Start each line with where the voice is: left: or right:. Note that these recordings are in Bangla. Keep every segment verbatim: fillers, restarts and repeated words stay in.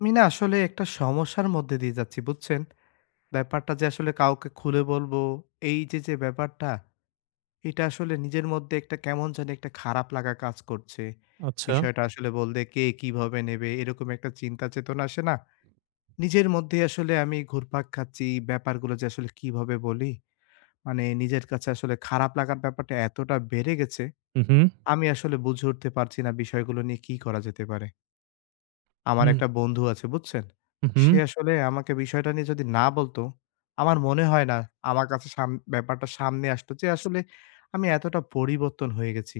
left: আমি না আসলে একটা সমস্যার মধ্যে দিয়ে যাচ্ছি বুঝছেন? ব্যাপারটা যে আসলে কাউকে খুলে বলবো, এই যে, যে ব্যাপারটা, এটা আসলে নিজের মধ্যে একটা কেমন জানি একটা খারাপ লাগা কাজ করছে।
right: আচ্ছা।
left: বিষয়টা আসলে বললে কে কিভাবে নেবে এরকম একটা চিন্তা চেতনা আসে না? নিজের মধ্যেই আসলে আমি ঘুরপাক খাচ্ছি, ব্যাপারগুলো যে আসলে কিভাবে বলি? মানে নিজের কাছে আসলে খারাপ লাগার ব্যাপারটা এতটা বেড়ে গেছে,
right: হু, হু।
left: আমি আসলে বুঝে উঠতে পারছি না বিষয়গুলো নিয়ে কি করা যেতে পারে। আমার
right: হুম,
left: একটা বন্ধু আছে বুঝছেন?
right: হু, হু।
left: সে আসলে আমাকে বিষয়টা নিয়ে যদি না বলতো, আমার মনে হয় না আমার কাছে সাম ব্যাপারটা সামনে আসতো যে আসলে আমি এতটা পরিবর্তন হয়ে গেছি।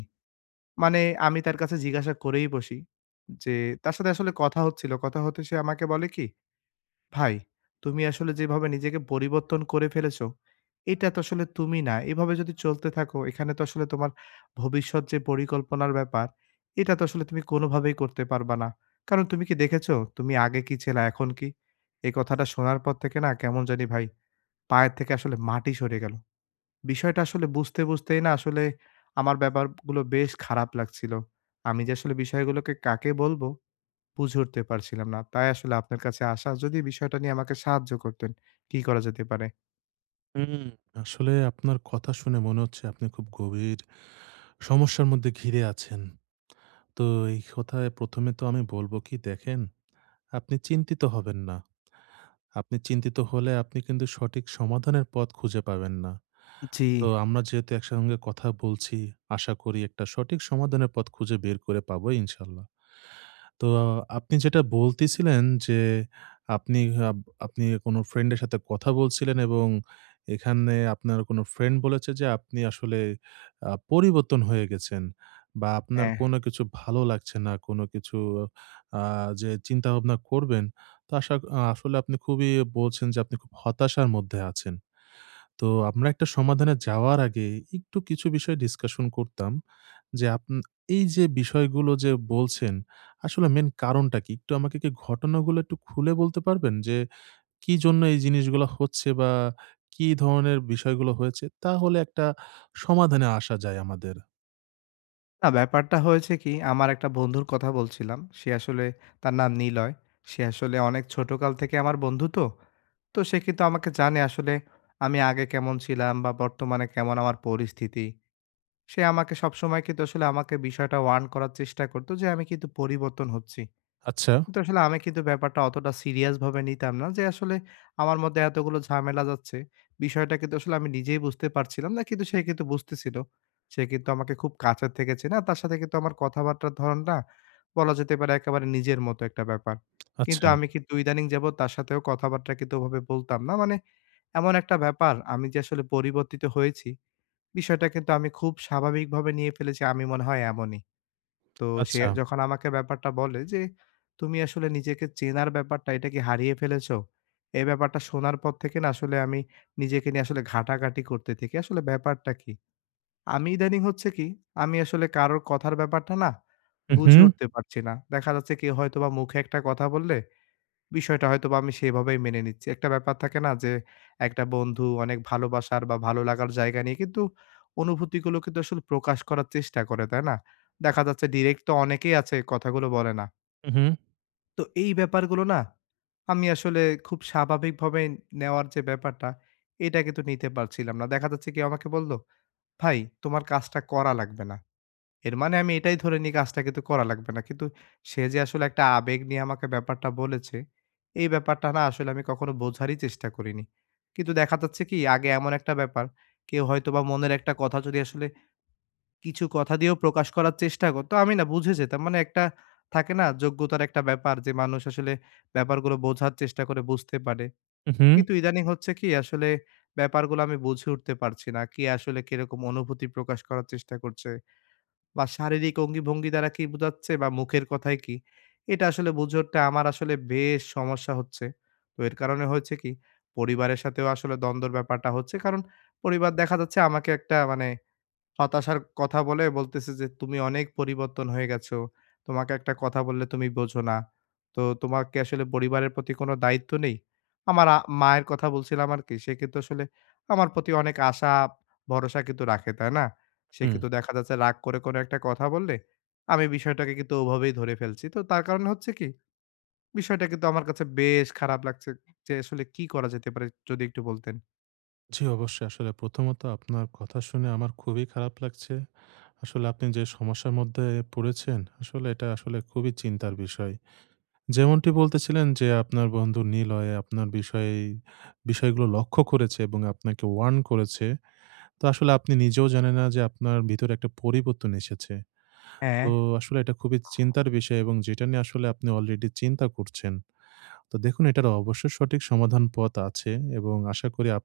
left: মানে আমি তার কাছে জিজ্ঞাসা করেই বসি যে তার সাথে আসলে কথা হচ্ছিল। কথা হতে সে আমাকে বলে কি ভাই, তুমি আসলে যেভাবে নিজেকে পরিবর্তন করে ফেলেছো, এটা তো আসলে তুমি না। এভাবে যদি চলতে থাকো, এখানে তো আসলে তোমার ভবিষ্যৎ যে পরিকল্পনার ব্যাপার, এটা তো আসলে তুমি কোনোভাবেই করতে পারবা না। কারণ তুমি কি দেখেছো, তুমি আগে কি ছিলা, এখন কি? এই কথাটা শোনার পর থেকে না কেমন জানি ভাই, পায়ের থেকে আসলে মাটি সরে গেল। বিষয়টা আসলে বুঝতে, বুঝতেই না আসলে আমার ব্যাপারগুলো বেশ খারাপ লাগছিল। আমি যে আসলে বিষয়গুলোকে কাকে বলবো বুঝে উঠতে পারছিলাম না। তাই আসলে আপনার কাছে আসা। যদি বিষয়টা নিয়ে আমাকে সাহায্য করতেন, কি করা যেতে পারে?
right: হুম। আসলে আপনার কথা শুনে মনে হচ্ছে আপনি খুব গভীর সমস্যার মধ্যে ঘিরে আছেন। তো এই কথায় প্রথম এ তো আমি বলব কি দেখেন, আপনি চিন্তিত হবেন না। আপনি চিন্তিত হলে আপনি কিন্তু সঠিক সমাধানের পথ খুঁজে পাবেন না।
left: জি।
right: তো আমরা যেহেতু একসঙ্গে কথা বলছি, আশা করি একটা সঠিক সমাধানের পথ খুঁজে বের করে পাবো ইনশাল্লাহ। তো আপনি যেটা বলতেছিলেন যে, আপনি আব আপনি কোনো ফ্রেন্ডের সাথে কথা বলছিলেন এবং এখানে আপনার কোনো ফ্রেন্ড বলেছে যে, আপনি আসলে আ পরিবর্তন হয়ে গেছেন বা আপনার
left: হ্যাঁ।
right: কোনো কিছু ভালো লাগছে না। কোনো কিছু আ যে চিন্তাভাবনা করবেন, তো আশা আ আসলে আপনি খুবই বলছেন যে, আপনি খুব হতাশার মধ্যে আছেন। তো আমরা একটা সমাধানে যাওয়ার আগে একটু কিছু বিষয় ডিসকাশন করতাম। যে আপন এই যে বিষয়গুলো যে বলছেন, আসলে মেইন কারণটা কি? একটু আমাকে কি ঘটনাগুলো একটু খুলে বলতে পারবেন? যে কি জন্য এই জিনিসগুলা হচ্ছে বা কি ধরনের বিষয়গুলো হয়েছে? তাহলে একটা সমাধানে আসা যায় আমাদের।
left: না ব্যাপারটা হয়েছে কি, আমার একটা বন্ধুর কথা বলছিলাম। সে আসলে তার নাম নিলয়। সে আসলে অনেক ছোটকাল থেকে আমার বন্ধু তো। তো সে কিন্তু আমাকে জানে আসলে আমি আগে কেমন ছিলাম বা বর্তমানে কেমন আমার পরিস্থিতি। সে আমাকে সবসময় কিন্তু আসলে আমাকে বিষয়টা warn করার চেষ্টা করত যে আমি কিন্তু পরিবর্তন হচ্ছি।
right: আচ্ছা,
left: কিন্তু আসলে আমি কিন্তু ব্যাপারটা অতটা সিরিয়াস ভাবে নিতাম না যে আসলে আমার মধ্যে এতগুলো ঝামেলা যাচ্ছে। বিষয়টা কিন্তু আসলে আমি নিজেই বুঝতে পারছিলাম না। কিন্তু সে কিন্তু বুঝতেছিল। সে কিন্তু আমাকে খুব কাছের থেকে চেনে। আর তার সাথে কিন্তু আমার কথাবার্তার ধরনটা বলা যেতে পারে একেবারে নিজের মতো একটা ব্যাপার। কিন্তু
right: আচ্ছা,
left: আমি কিন্তু ইদানিং যাবৎ তার সাথেও কথাবার্তা কিন্তু ওভাবে বলতাম না। মানে এমন একটা ব্যাপার আমি যে আসলে পরিবর্তিত হয়েছি, বিষয়টা কিন্তু আমি খুব স্বাভাবিকভাবে নিয়ে ফেলেছি। আমি মনে হয় এমনই। তো সে
right: আচ্ছা।
left: যখন আমাকে ব্যাপারটা বলে যে, "তুমি আসলে নিজেকে চেনার ব্যাপারটা এটা কি হারিয়ে ফেলেছো?" এই ব্যাপারটা শোনার পর থেকে না আসলে আমি নিজেকে নিয়ে আসলে ঘাটাঘাটি করতে থাকি। আসলে ব্যাপারটা কি? আমি ইদানিং হচ্ছে কি, আমি আসলে কারোর কথার ব্যাপারটা না
right: উহু,
left: বুঝে উঠতে পারছি না। দেখা যাচ্ছে কেউ হয়তোবা মুখে একটা কথা বললে বিষয়টা হয়তোবা আমি সেভাবেই মেনে নিচ্ছি। একটা ব্যাপার থাকে না যে, একটা বন্ধু অনেক ভালোবাসার বা ভালো লাগার জায়গা নিয়ে কিন্তু অনুভূতিগুলো কিন্তু আসলে প্রকাশ করার চেষ্টা করে, তাই না? দেখা যাচ্ছে ডিরেক্ট তো অনেকেই আছে কথাগুলো বলে না।
right: উহু,
left: তো এই ব্যাপারগুলো না আমি আসলে খুব স্বাভাবিকভাবে নেওয়ার যে ব্যাপারটা, এটা কিন্তু নিতে পারছিলাম না। দেখা যাচ্ছে কেউ আমাকে বলল, "ভাই, তোমার কাজটা করা লাগবে না।" এর মানে আমি এটাই ধরে নিই কাজটা কিন্তু করা লাগবে না। কিন্তু সে যে আসলে একটা আবেগ নিয়ে আমাকে ব্যাপারটা বলেছে, এই ব্যাপারটা না আসলে আমি কখনো বোঝারই চেষ্টা করিনি। কিন্তু দেখা যাচ্ছে কি আগে এমন একটা ব্যাপার, কেউ হয়তোবা মনের একটা কথা যদি আসলে কিছু কথা দিয়েও প্রকাশ করার চেষ্টা করত, আমি না বুঝে যেতাম। মানে একটা থাকে না যোগ্যতার একটা ব্যাপার যে মানুষ আসলে ব্যাপারগুলো বোঝার চেষ্টা করে বুঝতে পারে।
right: উহু,
left: কিন্তু ইদানিং হচ্ছে কি আসলে ব্যাপারগুলো আমি বুঝে উঠতে পারছি না। কে আসলে কিরকম অনুভূতি প্রকাশ করার চেষ্টা করছে। বা শারীরিক অঙ্গি-ভঙ্গি দ্বারা কি বোঝাচ্ছে বা মুখের কথায় কি? এটা আসলে বুঝে উঠতে আমার আসলে বেশ সমস্যা হচ্ছে। তো এর কারণে হয়েছে কি, পরিবারের সাথেও আসলে দ্বন্দ্বের ব্যাপারটা হচ্ছে। কারণ পরিবার দেখা যাচ্ছে আমাকে একটা মানে হতাশার কথা বলে বলতেছে যে, "তুমি অনেক পরিবর্তন হয়ে গেছো। তোমাকে একটা কথা বললে তুমি বোঝো না। তো তোমার কি আসলে পরিবারের প্রতি কোনো দায়িত্ব নেই?" আমার আ মায়ের কথা বলছিলাম আরকি। সে কিন্তু আসলে আমার প্রতি অনেক আশা, ভরসা কিন্তু রাখে, তাই না? সে
right: হুম।
left: কিন্তু দেখা যাচ্ছে রাগ করে কোনো একটা কথা বললে, আমি বিষয়টাকে কিন্তু ওভাবেই ধরে ফেলছি। তো তার কারণে হচ্ছে কি, বিষয়টা কিন্তু আমার কাছে বেশ খারাপ লাগছে যে আসলে কি করা যেতে পারে? যদি একটু বলতেন।
right: জি, অবশ্যই। আসলে প্রথমত আপনার কথা শুনে আমার খুবই খারাপ লাগছে। আসলে আপনি যে সমস্যার মধ্যে পড়েছেন, আসলে এটা আসলে খুবই চিন্তার বিষয়। যেমনটি বলতেছিলেন যে আপনার বন্ধু নিলয় আপনার বিষয়ে বিষয়গুলো লক্ষ্য করেছে এবং আপনাকে ওয়ার্ন করেছে। তো আসলে আপনি নিজেও জানেন না যে আপনার ভিতরে একটা পরিবর্তন এসেছে।
left: হ্যাঁ,
right: তো আসলে এটা খুবই চিন্তার বিষয় এবং যেটা নিয়ে আসলে আপনি অলরেডি চিন্তা করছেন। তো দেখুন এটার অবশ্যই সঠিক সমাধান পথ আছে এবং আশা করি আপ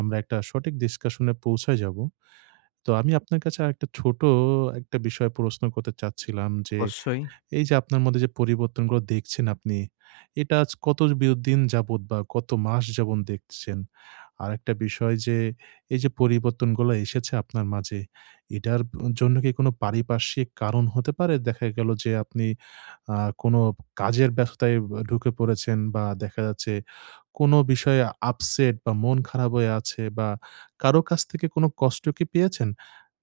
right: আমরা একটা সঠিক ডিসকাশন এ পৌঁছায় যাব। তো আমি আপনার কাছে আরেকটা ছোট একটা বিষয় প্রশ্ন করতে চাচ্ছিলাম যে
left: অবশ্যই।
right: এই যে আপনার মধ্যে যে পরিবর্তনগুলো দেখছেন আপনি, এটা আজ কত বিয় দিন যাবত বা কত মাস যাবত দেখছেন? আরেকটা বিষয় যে এই যে পরিবর্তনগুলো এসেছে আপনার মাঝে, এটার ব জন্য কি কোনো পারিপার্শ্বিক কারণ হতে পারে? দেখা গেল যে আপনি আ কোনো কাজের ব্যস্ততায় ব ঢুকে পড়েছেন বা দেখা যাচ্ছে কোনো বিষয়ে আপসেট বা মন খারাপ হয়ে আছে বা কারো কাছ থেকে কোনো কষ্ট কি পেয়েছেন?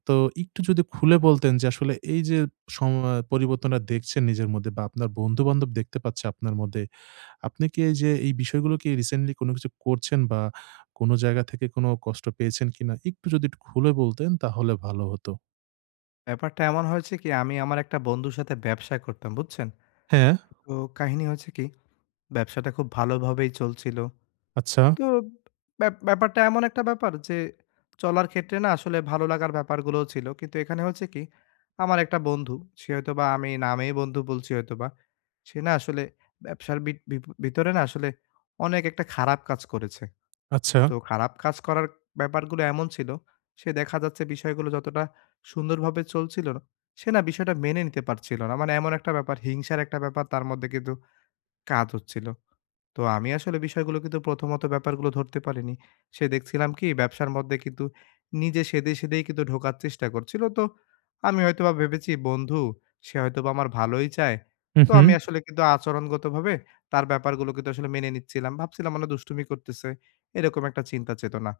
right: তো একটু যদি খুলে বলতেন যে আসলে এই যে সম পরিবর্তনটা দেখছেন নিজের মধ্যে বা আপনার বন্ধু-বান্ধব দেখতে পাচ্ছে আপনার মধ্যে, আপনি কি এই যে এই বিষয়গুলো কি রিসেন্টলি কোনো কিছু করছেন বা কোনো জায়গা থেকে কোনো কষ্ট পেয়েছেন কিনা? একটু যদি একটু খুলে বলতেন তাহলে ভালো হতো।
left: ব্যাপারটা এমন হয়েছে কি আমি আমার একটা বন্ধুর সাথে ব্যবসা করতাম বুঝছেন?
right: হ্যাঁ,
left: তো কাহিনী হয়েছে কি ব্যবসাটা খুব ভালোভাবেই চলছিল।
right: আচ্ছা,
left: তো ব্যা ব্যাপারটা এমন একটা ব্যাপার যে চলার ক্ষেত্রে না আসলে ভালো লাগার ব্যাপারগুলোও ছিল। কিন্তু এখানে হচ্ছে কি আমার একটা বন্ধু সে হয়তোবা আমি নামেই বন্ধু বলছি হয়তোবা। সে না আসলে ব্যবসার বিট ভিপ ভিতরে না আসলে অনেক একটা খারাপ কাজ করেছে।
right: আচ্ছা।
left: তো খারাপ কাজ করার ব্যাপারগুলো এমন ছিল, সে দেখা যাচ্ছে বিষয়গুলো যতটা সুন্দরভাবে চলছিল, না, সে না বিষয়টা মেনে নিতে পারছিল না। মানে এমন একটা ব্যাপার হিংসার একটা ব্যাপার তার মধ্যে কিন্তু কাজ হচ্ছিল। তো আমি আসলে বিষয়গুলো কিন্তু প্রথমত ব্যাপারগুলো ধরতে পারিনি। সে দেখছিলাম কি ব্যবসার মধ্যে কিন্তু নিজে সেধে, সেধেই কিন্তু ঢোকার চেষ্টা করছিল। তো আমি হয়তোবা ভেবেছি বন্ধু, সে হয়তোবা আমার ভালোই চায়।
right: হু,
left: তো
right: হু,
left: আমি আসলে কিন্তু আচরণগতভাবে তার ব্যাপারগুলো কিন্তু আসলে মেনে নিচ্ছিলাম। ভাবছিলাম মানে দুষ্টুমি করতেছে, এরকম একটা চিন্তা চেতনা।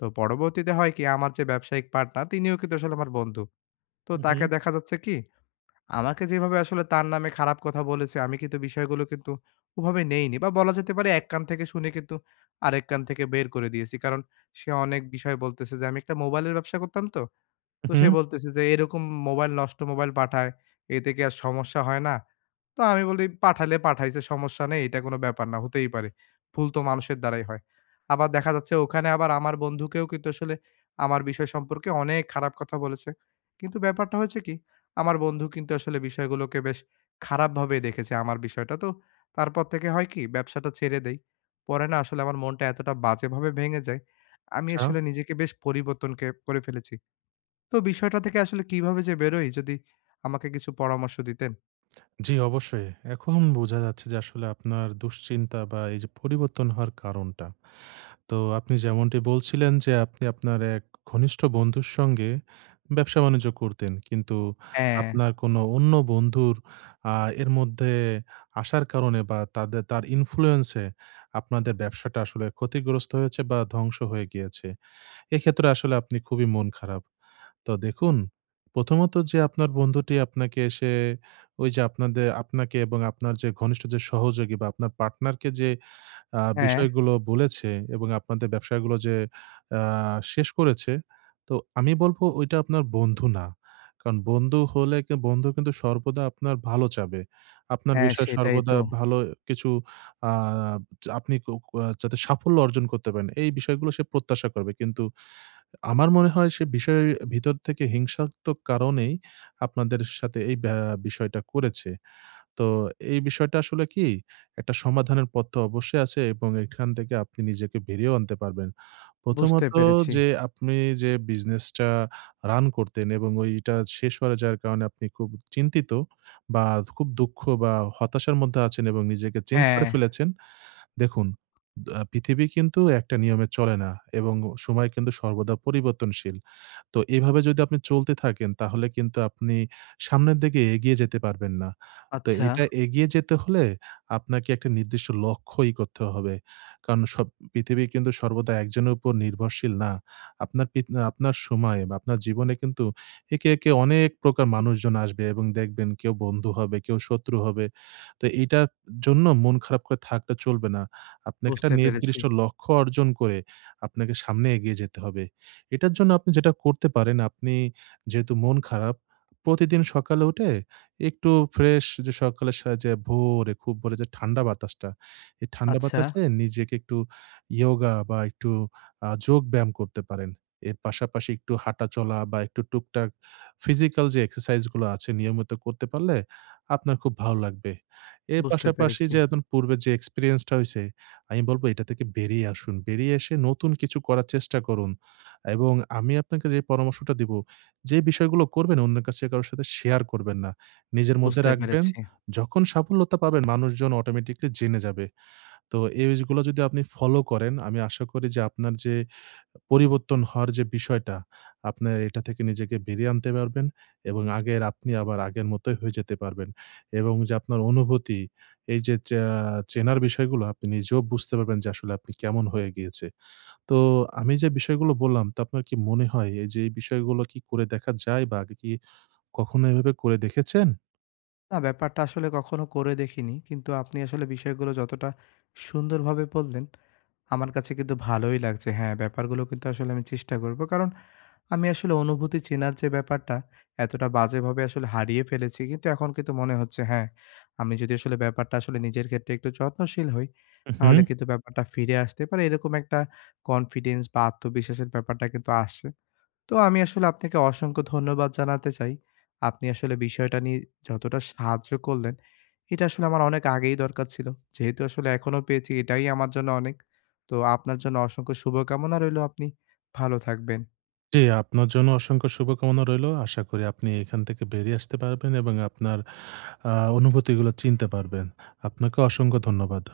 left: তো পরবর্তীতে হয় কি আমার যে ব্যবসায়িক পার্টনার তিনিও কিন্তু আসলে আমার বন্ধু। তো
right: হু, হু,
left: তাকে দেখা যাচ্ছে কি আমাকে যেভাবে আসলে তার নামে খারাপ কথা বলেছে, আমি কিন্তু বিষয়গুলো কিন্তু ওভাবে নেইনি বা বলা যেতে পারে এক কান থেকে শুনে কিন্তু আরেক কান থেকে বের করে দিয়েছি। কারণ সে অনেক বিষয় বলতেছে যে, "আমি একটা মোবাইলের ব্যবসা করতাম তো। তো
right: হু,
left: সে বলতেছে যে, "এরকম মোবাইল নষ্ট মোবাইল পাঠায়, এতে কি আর সমস্যা হয় না?" তো আমি বলি, "পাঠালে পাঠাইছে সমস্যা নেই, এটা কোনো ব্যাপার না, হতেই পারে। ভুল তো মানুষের দ্বারাই হয়।" আবার দেখা যাচ্ছে ওখানে আবার আমার বন্ধুকেও কিন্তু আসলে আমার বিষয় সম্পর্কে অনেক খারাপ কথা বলেছে। কিন্তু ব্যাপারটা হয়েছে কি, আমার বন্ধু কিন্তু আসলে বিষয়গুলোকে বেশ খারাপভাবেই দেখেছে আমার বিষয়টা। তো তারপর থেকে হয় কি, ব্যবসাটা ছেড়ে দেই। পরে না আসলে আমার মনটা এতটা বাজেভাবে ভেঙে যায়, আমি
right: আচ্ছা।
left: আসলে নিজেকে বেশ পরিবর্তন কে করে ফেলেছি। তো বিষয়টা থেকে আসলে কিভাবে যে বেরোই যদি আমাকে কিছু পরামর্শ দিতেন?
right: জি, অবশ্যই। এখন বোঝা যাচ্ছে যে আসলে আপনার দুশ্চিন্তা বা এই যে পরিবর্তন হওয়ার কারণটা। তো আপনি যেমনটি বলছিলেন যে আপনি আপনার এক ঘনিষ্ঠ বন্ধুর সঙ্গে ব্যবসা-বাণিজ্য করতেন। কিন্তু
left: হ্যাঁ,
right: আপনার কোনো অন্য বন্ধুর আ এর মধ্যে আসার কারণে বা তাদের তার ইনফ্লুয়েন্স এ আপনাদের ব্যবসাটা আসলে ক্ষতিগ্রস্ত হয়েছে বা ধ্বংস হয়ে গিয়েছে। এক্ষেত্রে আসলে আপনি খুবই মন খারাপ। তো দেখুন, প্রথমত যে আপনার বন্ধুটি আপনাকে এসে ওই যে আপনাদের আপনাকে এবং আপনার যে ঘনিষ্ঠ যে সহযোগী বা আপনার পার্টনারকে যে আ
left: হ্যাঁ,
right: বিষয়গুলো বলেছে এবং আপনাদের ব্যবসাগুলো যে আ শেষ করেছে, তো আমি বলব ওইটা আপনার বন্ধু না। কারণ বন্ধু হলে কি বন্ধু কিন্তু সর্বদা আপনার ভালো চাবে। আপনার
left: হ্যাঁ,
right: বিষয়ে
left: সেটাই
right: সর্বদা
left: তো।
right: ভালো কিছু আ আপনি ক ক যাতে সাফল্য অর্জন করতে পারেন, এই বিষয়গুলো সে প্রত্যাশা করবে। কিন্তু আমার মনে হয় সে বিষয়ের ভিতর থেকে হিংসাত্মক কারণেই আপনাদের সাথে এই ব্যা বিষয়টা করেছে। তো এই বিষয়টা আসলে কি একটা সমাধানের পথ তো অবশ্যই আছে এবং এখান থেকে আপনি নিজেকে বেরিয়েও আনতে পারবেন।
left: বুঝতে
right: প্রথমত
left: পেরেছি।
right: যে আপনি যে বিজনেসটা রান করতেন এবং ওইটা শেষ হয়ে যাওয়ার কারণে আপনি খুব চিন্তিত বা খুব দুঃখ বা হতাশার মধ্যে আছেন এবং নিজেকে চেঞ্জ
left: হ্যাঁ।
right: করে ফেলেছেন। দেখুন, দা পৃথিবী কিন্তু একটা নিয়মে চলে না এবং সময় কিন্তু সর্বদা পরিবর্তনশীল। তো এভাবে যদি আপনি চলতে থাকেন তাহলে কিন্তু আপনি সামনের দিকে এগিয়ে যেতে পারবেন না। তো
left: আচ্ছা।
right: এটা এগিয়ে যেতে হলে আপনাকে একটা নির্দিষ্ট লক্ষ্যই করতে হবে। কারণ সব পৃথিবী কিন্তু সর্বদা একজনের উপর নির্ভরশীল না। আপনার পিত আপনার সময়ে বা আপনার জীবনে কিন্তু একে, একে অনেক প্রকার মানুষজন আসবে এবং দেখবেন কেউ বন্ধু হবে, কেউ শত্রু হবে। তো এইটার জন্য মন খারাপ করে থাকলে চলবে না। আপনাকে একটা
left: বুঝতে পেরেছি।
right: নির্দিষ্ট লক্ষ্য অর্জন করে আপনাকে সামনে এগিয়ে যেতে হবে। এটার জন্য আপনি যেটা করতে পারেন, আপনি যেহেতু মন খারাপ, প্রতিদিন সকালে উঠে একটু ফ্রেশ যে সকালের সা যে ভোরে, খুব ভোরে যে ঠান্ডা বাতাসটা, এই ঠান্ডা
left: আচ্ছা,
right: বাতাসে নিজেকে একটু ইয়োগা বা একটু আ যোগ ব্যায়াম করতে পারেন। এর পাশাপাশি একটু হাঁটাচলা বা একটু টুকটাক ফিজিক্যাল যে এক্সারসাইজ গুলো আছে নিয়মিত করতে পারলে আপনার খুব ভালো লাগবে। এর
left: বুঝতে
right: পাশাপাশি
left: পেরেছি,
right: যে এখন পূর্বে যে এক্সপেরিয়েন্সটা হইছে, আমি বলব এটা থেকে বেরিয়ে আসুন। বেরিয়ে এসে নতুন কিছু করার চেষ্টা করুন। এবং আমি আপনাকে যে পরামর্শটা দিব, যে বিষয়গুলো করবেন অন্যের কাছে কারো সাথে শেয়ার করবেন না। নিজের মধ্যে
left: বুঝতে
right: রাখবেন।
left: পেরেছি।
right: যখন সাফল্যতা পাবেন মানুষজন অটোমেটিক্যালি জেনে যাবে। তো এই জিনিসগুলো যদি আপনি ফলো করেন, আমি আশা করি যে আপনার যে পরিবর্তন হওয়ার যে বিষয়টা, আপনার এটা থেকে নিজেকে বেরিয়ে আনতে পারবেন এবং আগের আপনি আবার আগের মতোই হয়ে যেতে পারবেন। এবং যে আপনার অনুভূতি, এই যে চা চেনার বিষয়গুলো আপনি নিজেও বুঝতে পারবেন যে আসলে আপনি কেমন হয়ে গিয়েছে। তো আমি যে বিষয়গুলো বললাম তো আপনার কি মনে হয় এই যে এই বিষয়গুলো কি করে দেখা যায় বা আগে কি কখনো এভাবে করে দেখেছেন?
left: না, ব্যাপারটা আসলে কখনো করে দেখিনি। কিন্তু আপনি আসলে বিষয়গুলো যতটা সুন্দরভাবে বললেন, আমার কাছে কিন্তু ভালোই লাগছে। হ্যাঁ, ব্যাপারগুলো কিন্তু আসলে আমি চেষ্টা করব। কারণ আমি আসলে অনুভূতি চেনার যে ব্যাপারটা, এতটা বাজেভাবে আসলে হারিয়ে ফেলেছি। কিন্তু এখন কিন্তু মনে হচ্ছে হ্যাঁ, আমি যদি আসলে ব্যাপারটা আসলে নিজের ক্ষেত্রে একটু যত্নশীল হই, তাহলে
right: হুম।
left: কিন্তু ব্যাপারটা ফিরে আসতে পারে। এরকম একটা কনফিডেন্স বা আত্মবিশ্বাসের ব্যাপারটা কিন্তু আসছে। তো আমি আসলে আপনাকে অসংখ্য ধন্যবাদ জানাতে চাই। আপনি আসলে বিষয়টা নিয়ে যতটা সাহায্য করলেন, এটা আসলে আমার অনেক আগেই দরকার ছিল। যেহেতু আসলে এখনো পেয়েছি এটাই আমার জন্য অনেক। তো আপনার জন্য অসংখ্য শুভকামনা রইলো। আপনি ভালো থাকবেন।
right: জি, আপনার জন্য অসংখ্য শুভকামনা রইলো। আশা করি আপনি এখান থেকে বেরিয়ে আসতে পারবেন এবং আপনার আ অনুভূতিগুলো চিনতে পারবেন। আপনাকে অসংখ্য ধন্যবাদ।